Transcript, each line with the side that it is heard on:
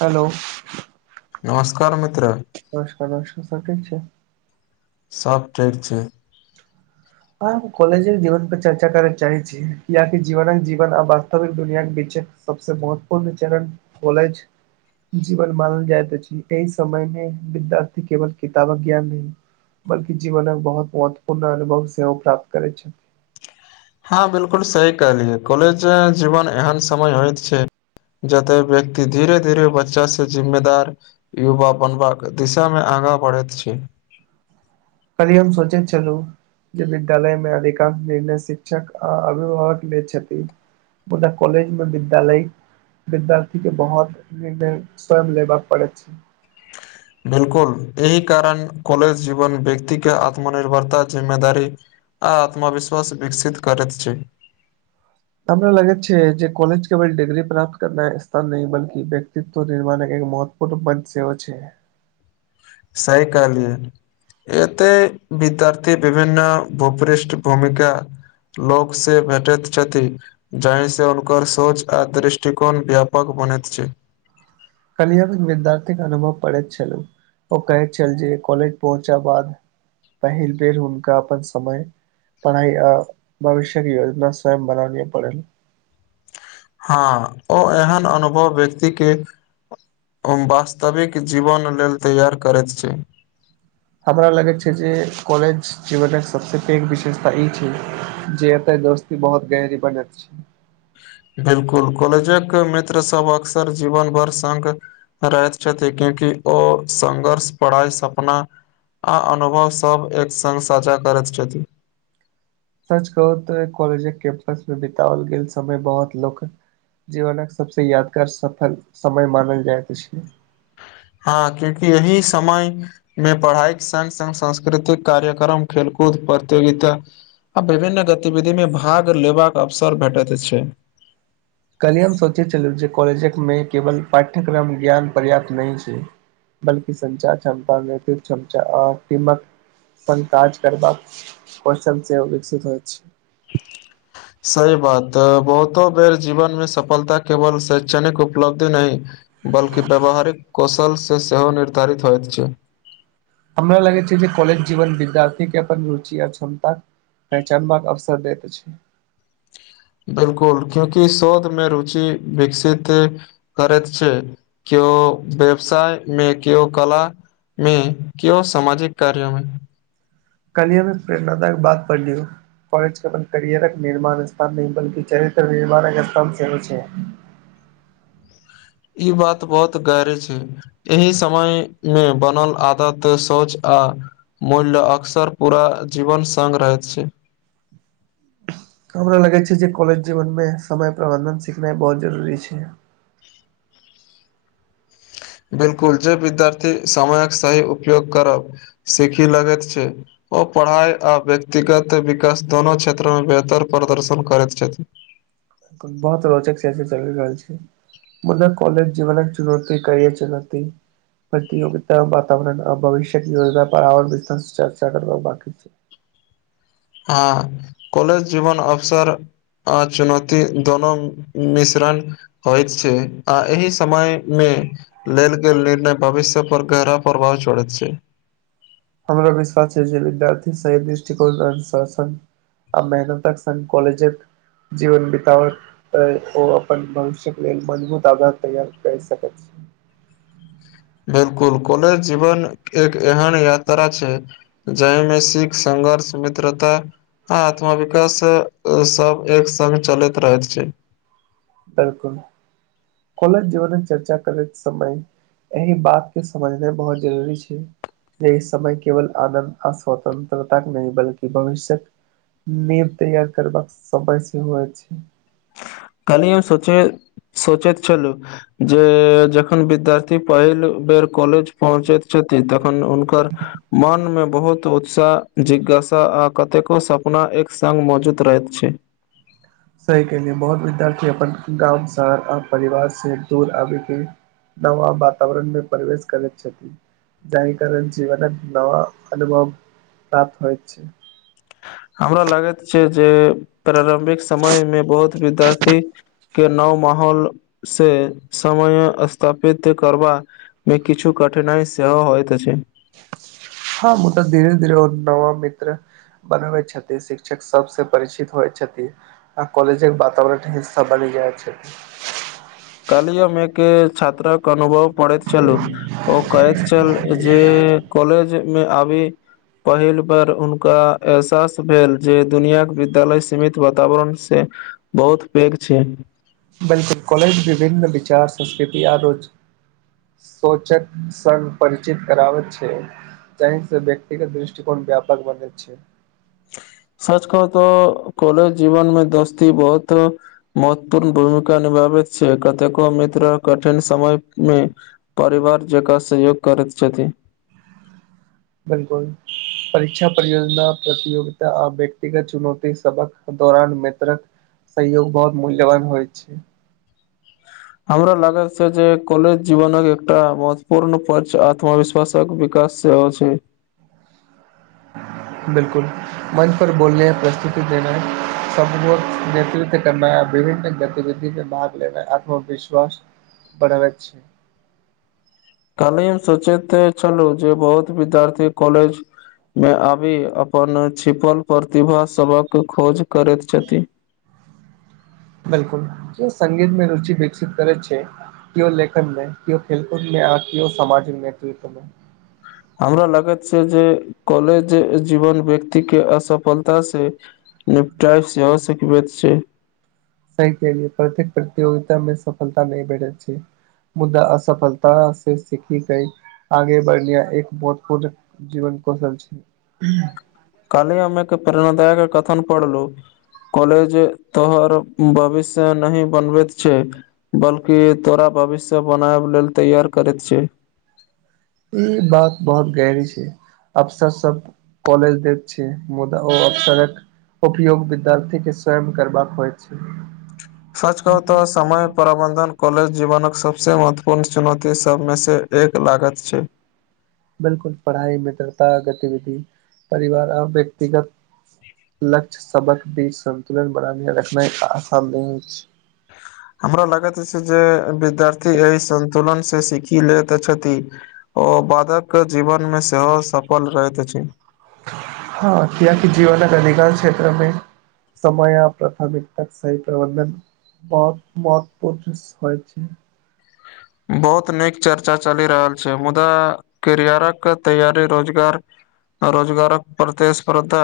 right: Hello,
left: नमस्कार मित्र।
right: नमस्कार नमस्कार। सब ठीक छै।
left: सब ठीक छै।
right: हम काॅलेजो जीवन पर चर्चा करऽ चाहै छी या जीवनक जीवन आ वास्तविक दुनियाक बीच सबसे महत्वपूर्ण चरण कॉलेज जीवन मानल जाइत अछि एहि समय मे विद्यार्थी केवल किताबक ज्ञान नै बल्कि जीवनक बहुत महत्वपूर्ण अनुभव सेहो प्राप्त करै छै।
left: हँ बिलकुल सही कहलियै, कॉलेज जीवन एहन समय होइत छै जेतऽ व्यक्ति धीरे -धीरे बच्चा से जिम्मेदार युवा बनबाक दिशा मे आगाँ बढ़ैत छै।
right: काल्हि हम सोचै छलहुं जे विद्यालय मे अधिकांश निर्णय शिक्षक आ अभिभावक लेैत छथि मुदा कॉलेज मे विद्यालय विद्यार्थी के बहुत निर्णय स्वयं लेबऽ पड़ेै छै। [inaudible]
left: बिलकुल, एहि कारण कॉलेज जीवन व्यक्ति के आत्मनिर्भरता जिम्मेदारी आ आत्मविश्वास विकसित करैत छै।
right: हमरा लगैत छै जे कॉलज केवल डिग्री प्राप्त करनाय स्थान नहि बल्कि व्यक्तित्व निर्माणक एक महत्व पूर्ण सेहो छै।
left: सही कहलियै। एतै विद्यार्थी विभिन्न भूपृष्ट भूमिका लोक से भेटैत छथि जाहि सऽ हुनकर सोच आ दृष्टिकोण व्यापक बनेैत छै।
right: काल्हिये हम विद्यार्थीक अनुभव पढ़ैत छलहुं ओ कहैत छल जे कॉलेज पहुँचा बाद पहिल बेर हुनका अपन समय पढ़ाइ आ भविष्यक योजना स्वयं बनाबै पड़ल।
left: हँ, ओ एहन अनुभव व्यक्ति के हम वास्तविक जीवन लेल तैयार करैत छै।
right: हमरा लगैत छै जे कॉलेज जीवनक सबसँ पैघ विशेषता ई छै जे एतय दोस्त बहुत गहरी बनैत छै।
left: बिलकुल, कॉलेजक मित्र सब अक्सर जीवन भर संग रहैत छथि कियाकि ओ संघर्ष, पढ़ाइ, सपना आ अनुभव सभ एक सङ्ग साझा करैत छथि।
right: सच कहु त कॉलेज कैंपस में बिताओल गेल समय, बहुत लोक जीवनक सबसे यादगार सफल समय मानल जाइत अछि।
left: हँ कियाकि यही समय मे पढ़ाइ संग संग सांस्कृतिक कार्यक्रम, खेलकूद प्रतियोगिता आ विभिन्न गतिविधि में भाग लेबाक अवसर भेटैत छै।
right: काल्हिये हम सोचे छलहुँ जे कॉलेजमे केवल पाठ्यक्रम ज्ञान पर्याप्त नहि छै। बल्कि संचार क्षमता, व्यक्तित्व क्षमता आ कीनक संग काज करबाक पर्सन से विकसित होइछ।
left: सही बात, बहुतो बेर जीवन मे सफलता केवल शैक्षणिक उपलब्धि नहि बल्कि व्यावहारिक कौशलसँ सेहो निर्धारित होइत छै।
right: हमरा लगै छै जे काँलज जीवन विद्यार्थी के अपन रुचि आ क्षमता पहिचानबाक अवसर दैत अछि।
left: बिलकुल, कियाकि शोधमे रुचि विकसित करैत छै। केओ व्यवसाय मे केयो कला मे केओ सामाजिक कार्योमे
right: कल्ही हमहू प्रेरणादायक बात पढ़लीहू। कॉलेज केल करियरक निर्माण स्थान नहि बलकी चरित्र निर्माणक स्थान सेहो छै।
left: ई बात बहुत गहर छै। एहि समय मे बनल आदत शौच आ मुल्य अक्सर पूरा जीवन संग रहैत छै।
right: हमरा लगै छै जे कॉलेज जीवनमे समय प्रबन्धन सिखनाइ बहुत जरूरी छै।
left: बिलकुल जे विद्यार्थी समयक सही उपोग करब सीखी लगैत छै। ओ पढ़ाइ आ व्यक्तिगत विकास दोनो क्षेत्रमे बेहतर प्रदर्शन करैत छैथ।
right: बहुत रोचक सेस चलि रहल छै। मुदा कॉलज जीवनक चुनौती करियर चुनौती प्रतियोगितता वातावरण आ भविष्यक योजना पर आर विस्तार स चर्चा करब बाकी छै।
left: हँ कॉलेज जीवन अवसर आ चुनौती दोनो मिश्रण होइत छै आ एहि समयमे लेल गेल निर्णय भविष्य पर गहरा प्रभाव छोड़ैत छै।
right: हमरा विश्वास छै जे विद्यार्थी सही दृष्टिकोण अनुशासन आ मेहनतक संग काँलजेक जीवन बिताबक तऽ ओ अपन भविष्यक लेल मजभूत आधार तैयार करि सकैत छै।
left: बिलकुल कॉलेज जीवन एक एहन यात्रा छै जाहिमे सिख, संघर्ष, मित्रता आ अथवा विकास सब एक संग चलैत रहैत छै।
right: बिल्कुल कॉलज जीवनक चर्चा करैत समय अहि बात के समझनाइ बहुत जरूरी छै। जे इ समय केवल आनन्द आ स्वतन्त्रताक नहि बल्कि भविष्यक नीव तैयार करबाका समय सेहो अछि।
left: काली हम सोचे सोचैत छलू जे जखन विद्यार्थी पहिल बेर कॉलेज पहुँचैत छथिन तखन हुनकर मोनमे बहुत उत्साह, जिज्ञासा आ कतेको सपना एक संग मौजूद रहैत छै।
right: सही कहली बहुत विद्यार्थी अपन गाँव शहर आर परिवार से दूर आबेके नवा वातावरण मे प्रवेश करैत छथि। जाहि कारण जीवन नव अनुभव प्राप्त होइत छै।
left: हमरा लागैत छै जे प्रारम्भिक समय मे बहुत विद्यार्थी के नव माहौल से समय स्थापित करबा मे किछु कठिनाइ सेहो होइत अछि।
right: हँ मुदा धीरे धीरे ओ नवा मित्र बनबै छथि शिक्षक सबस परिचित होइ छथि। आ कॉलेजक बातावरण हिस्सा बनी जाय छथि।
left: कल्ही हम एक छात्रक अनुभव पढ़ैत छलू ओ कहैत छल जे कॉलेज मे आबी पहिल बेर हुनका एहसास भेल जे दुनियाक विद्यालय सीमित वातावरण से बहुत पैघ छै।
right: बिल्कुल कॉलेज विभिन्न विचार संस्कृति आरो सोचक संग परिचित कराबैत छै। जाहि स व्यक्तिगत दृष्टिकोण व्यापक बनैत छै।
left: सच कह तऽ कॉलेज जीवनमे दोस्ती बहुत। महत्वपूर्ण भूमिका निभाबैत छै कतेको मित्र कठिन समय मे। परिवार जकाँ सहयोग करैत छथिन।
right: बिलकुल। परीक्षा परियोजना प्रतियोगिता आ व्यक्तिगत चुनौती सबक दौरान मेत्रक। सहयोग बहुत मूल्यवान होइ छै।
left: हमरा लागा छै जे कलज जीवनक एकटा महत्वपूर्ण पर्य आत्मविश्वास। तक विकास सेहो छै।
right: बिल्कुल। मञच पर बोलने प्रस्तुति देना सब नेतृत्व करना य विभिन्न गतिविधि। भाग लेना आत्मविश्वास बढ़वैत छै।
left: कनि सोचैत छलहु जे बहुत विद्यार्थी कॉलेज। मे आबि अपन छिपल प्रतिभा सबक खोज करैत छथि।
right: बिलकुल सगीतमे रुचि विकसित करे छै। केओ लेखन मे केओ खेलकूद में केओ समामाजिक नेतृत्व मे।
left: हमरा लागैत छै जे कलेज जीवन व्यक्ति के असफलता से। नेपटॉप सेहो सिखबै छै।
right: सही कहलिए केए प्रतेक प्रतियोगिता में सफलता नहि भेठैत छै। मुद्दा असफलता से सीखी गई आगे बढ़लिया एक महुतपूर्ण। जीवन कौशल छै।
left: कालहि हम एक प्रेरणादायक कथन पढ़लु। कॉलेज तोहर भविष्य नही बनबैत छै। बल्कि तोरा भविष्य बनाब लेल तैयार करैत छै।
right: ई बात बहुत गहरी छै अफसर सब। कलज देख छै मुदा ओ अकसरक। उपयोग विद्यार्थी के स्वयं करबाक परै छै।
left: सच कहु त। समय प्रबन्धन कॉलेज जीवनक सभसँ महत्वपूर्ण चुनौती सभमेसँ एक लागत छै।
right: बिलकुल पढ़ाई मित्रता गतिविधि परिवार आ व्यक्तिगत। लक्ष्य सबक बीच संन्तुलन बनाे रखनाइ आसान नहि अछि।
left: हमरा लागैत जे विद्यार्थी एहि संन्तुलन से सीखि लेैत छथि। ओ बादक जीवनमे सेहो सफल रहैत अछि।
right: हँ कियाक जीवन अधिकार क्षेत्रमे। समय प्राथमिकताक सही प्रबंधन। मद मद प्रचस होइ छै।
left: बहुत नीक चर्चा चलि रहल छै मुदा करियारक तैयारी रोजगार। रोजगारक प्रतिस्पर्धा।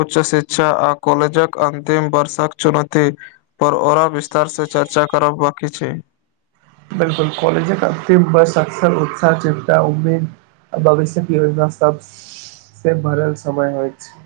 left: उच्च शिक्षा आ कॉलेजक अन्तिम वर्षक चुनौती पर आरो विस तार से चर्चा करब बांकी छैय।
right: बिलकुल कॉलेजक अन्तिम वर्ष अकसर उत्साह चिन्ता उम्मीद। भविष्यक योजना सबसँ भरल समय होय छैय।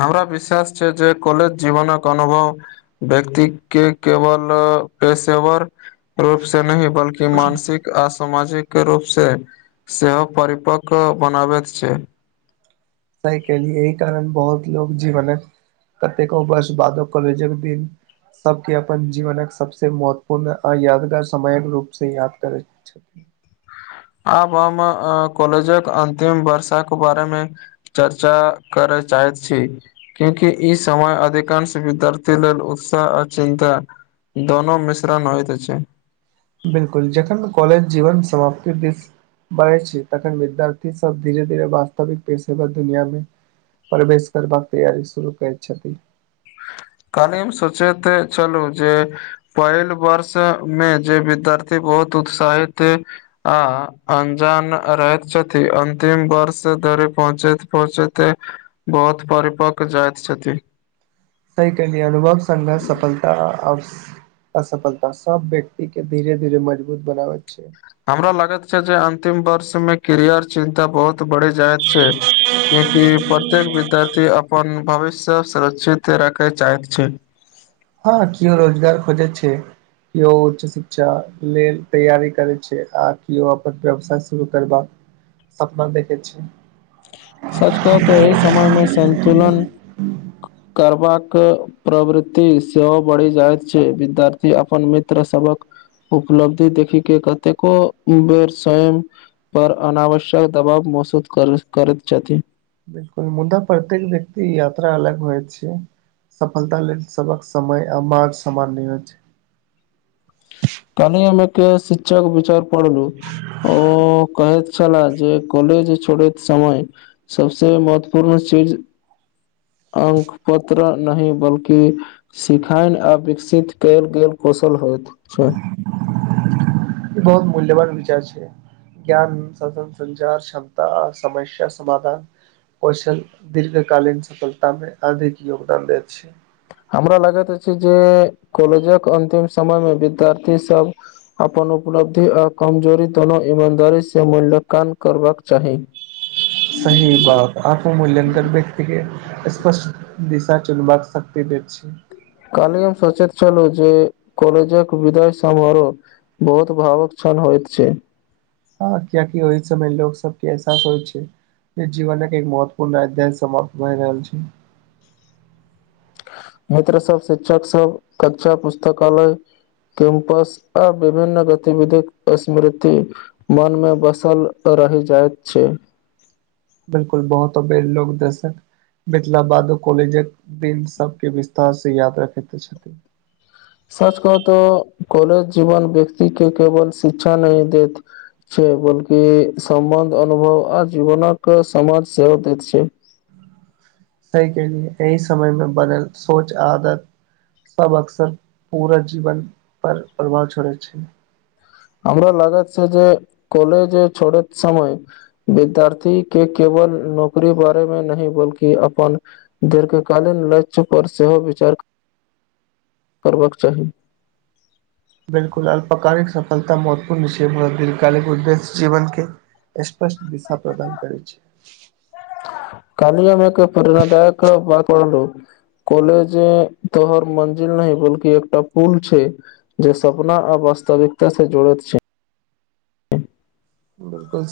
left: हमरा विश्वास छैय जे कॉलेज जीवनक अनुभव। व्यक्ति के केवल पेशेवर रूप से नहि बल कि मानसिक आ सामाजिक रूप से सेहो परिपक्व बनाबैत छैय।
right: सही कहलिए एहि कारण बहुत लोग जीवनक कतेको वर्ष बादो कॉलेजक दिन। सब के अपन जीवनक सबसे महत्वपूर्ण आ यादगार समयक रूप से याद करय, [inaudible]
left: आब हम कॉलेजक अंतिम वर्ष के बारे मे, चर्चा करय चाहैत छी, क्यूंकि ई समय अधिकांश विद्यार्थी लेल उत्साह आ चिन्ता, दोनो मिश्रण होइत छैय,
right: बिलकुल जखन कॉलेज जीवन समाप्ति दिस, बढ़ै छी तखन विद्यारथी सब धीेरे धीरे वास्तविक पेशवर दुनिया मे प्रवेश करबाक तैयारी शुरू करैत छथि।
left: काल्हि हम सोचेते छलहुँ जे, पहिल वर्ष मे जे विद्यार्थी बहुत उत्साहित देख, आ अंजान रहैत छथि अन्तिम वर्ष धरि पहुँचैत पहुँचैते, बहुत परिपक्व जाइत छथि।
right: तहि के लिए अनुभव संघर्ष सफलता, असफलता सब व्यक्ति के धीरे धीरे मजबूत बनाबैत छैय,
left: हमरा लागत छैय जे अंतिम वर्ष में कैरियर चिन्ता बहुत बढ़ि जायत छैय कियेकि प्रत्येक विद्यार्थी अपन भविष्य सुरक्षित, राखय चाहैत छैय।
right: हँ किओ रोजगार खोजय छैय। कियो उच्च शिक्षा लेल तैयारी करत छैय आ कियो अपन व्यवसाय शुरू करबाक, सपना देखै छैय।
left: सच कहू तऽ अहि समयमे सन्तुलन,
right: [inaudible]
left: करबाक प्रवृति सेहो बढ़ि जायत छैय विद्यार्थी अपन मित्र सभक, उपलब्धि देखि के कतेको बेर स्वयं, पर अनावश्यक दबाव मसूद करय करैत छथि।
right: मुदा प्रत्येक व्यक्ति यात्रा अलग होय छैय। सफलता लेल सभक समय आ मार्ग सामान नहि होइत।
left: कनी हमे के शिक्षक विचार पढ़लू ओ कहैथ, छलय जे कॉलेज छोड़ैत समय सबसे महत्वपूर्ण चीज, अंक पत्र नहि बल्कि, सिखायल आ विकसित कयल गेल कौशल होइत छैय,
right: ई बहुत मूल्यवान विचार छैय। ज्ञान साधन संचार क्षमता आ समस्या समाधान। कौशल दीर्घकालीन सफलतामे अधिक योगदान दैत छैय।
left: हमरा लगैत अछि जे कॉलेजक अन्तिम समय मे विद्यार्थी सब, अपन उपलब्धि आ कमजोरी दुनो ईमानदारी स मूल्यकान करबाक चाही।
right: सही बात आत्म मूल्यांकन व्यक्ति के, स्पष्ट दिशा चुनबाक शक्ति दैत छैय।
left: कलियों सचैत छलहुँ जे कॉलेजक विदाय समारोह, बहुत भावुक क्षण होइत छैय।
right: हँ कियकि ओहि समय लोक सबके एहसास होय छैय। जीवन के एक महत्वपूर्ण अध्याय समाप्त भए रहल छै।
left: मित्र सब शिक्षक सब कक्षा पुस्तकालय कैम्पस आ विभिन्न गतिविधिक स्मृती। मन मे बसल रहि जाइत छै।
right: बिलकुल बहुत अबेर लोक दसन। मिथिला बादो कॉलेजक दिन सब के विस्तार से याद रखे छथिन।
left: सच कहू तो कॉलेज जीवन व्यक्ति के केवल शिक्षा न देत छै, बल्कि सम्बंध अनुभव आ जीवनक के समाज सेहो दैत छै।
right: सहि कहऽ लिए एहि समय मे बनल सोच आदत सब अक्सर पूरा जीवन पर प्रभाव छोड़ै छै।
left: हमरो लागत छै, जे काॅलेज छोड़त समय विद्यार्थी के केवल नौकरी बारे मे नहि बल्कि अपन दीर्घकालीन लक्ष्य पर सेहो विचार करबाक चाही।
right: बिलकुल अल्पकालिक सफलता महत्वपूर्ण छिये, मुदा दीर्घकाल उद्देश्य जीवन के स्पष्ट दिशा प्रदान करै छै।
left: कल्ही हम एक प्रेरणादायक बात पढलाउ कॉलेज तोहर मंजिल नहि बलकि एकटा पुल छै। जे सपना आ वास्तविकता से जुड़ैत छै।
right: बिलकुल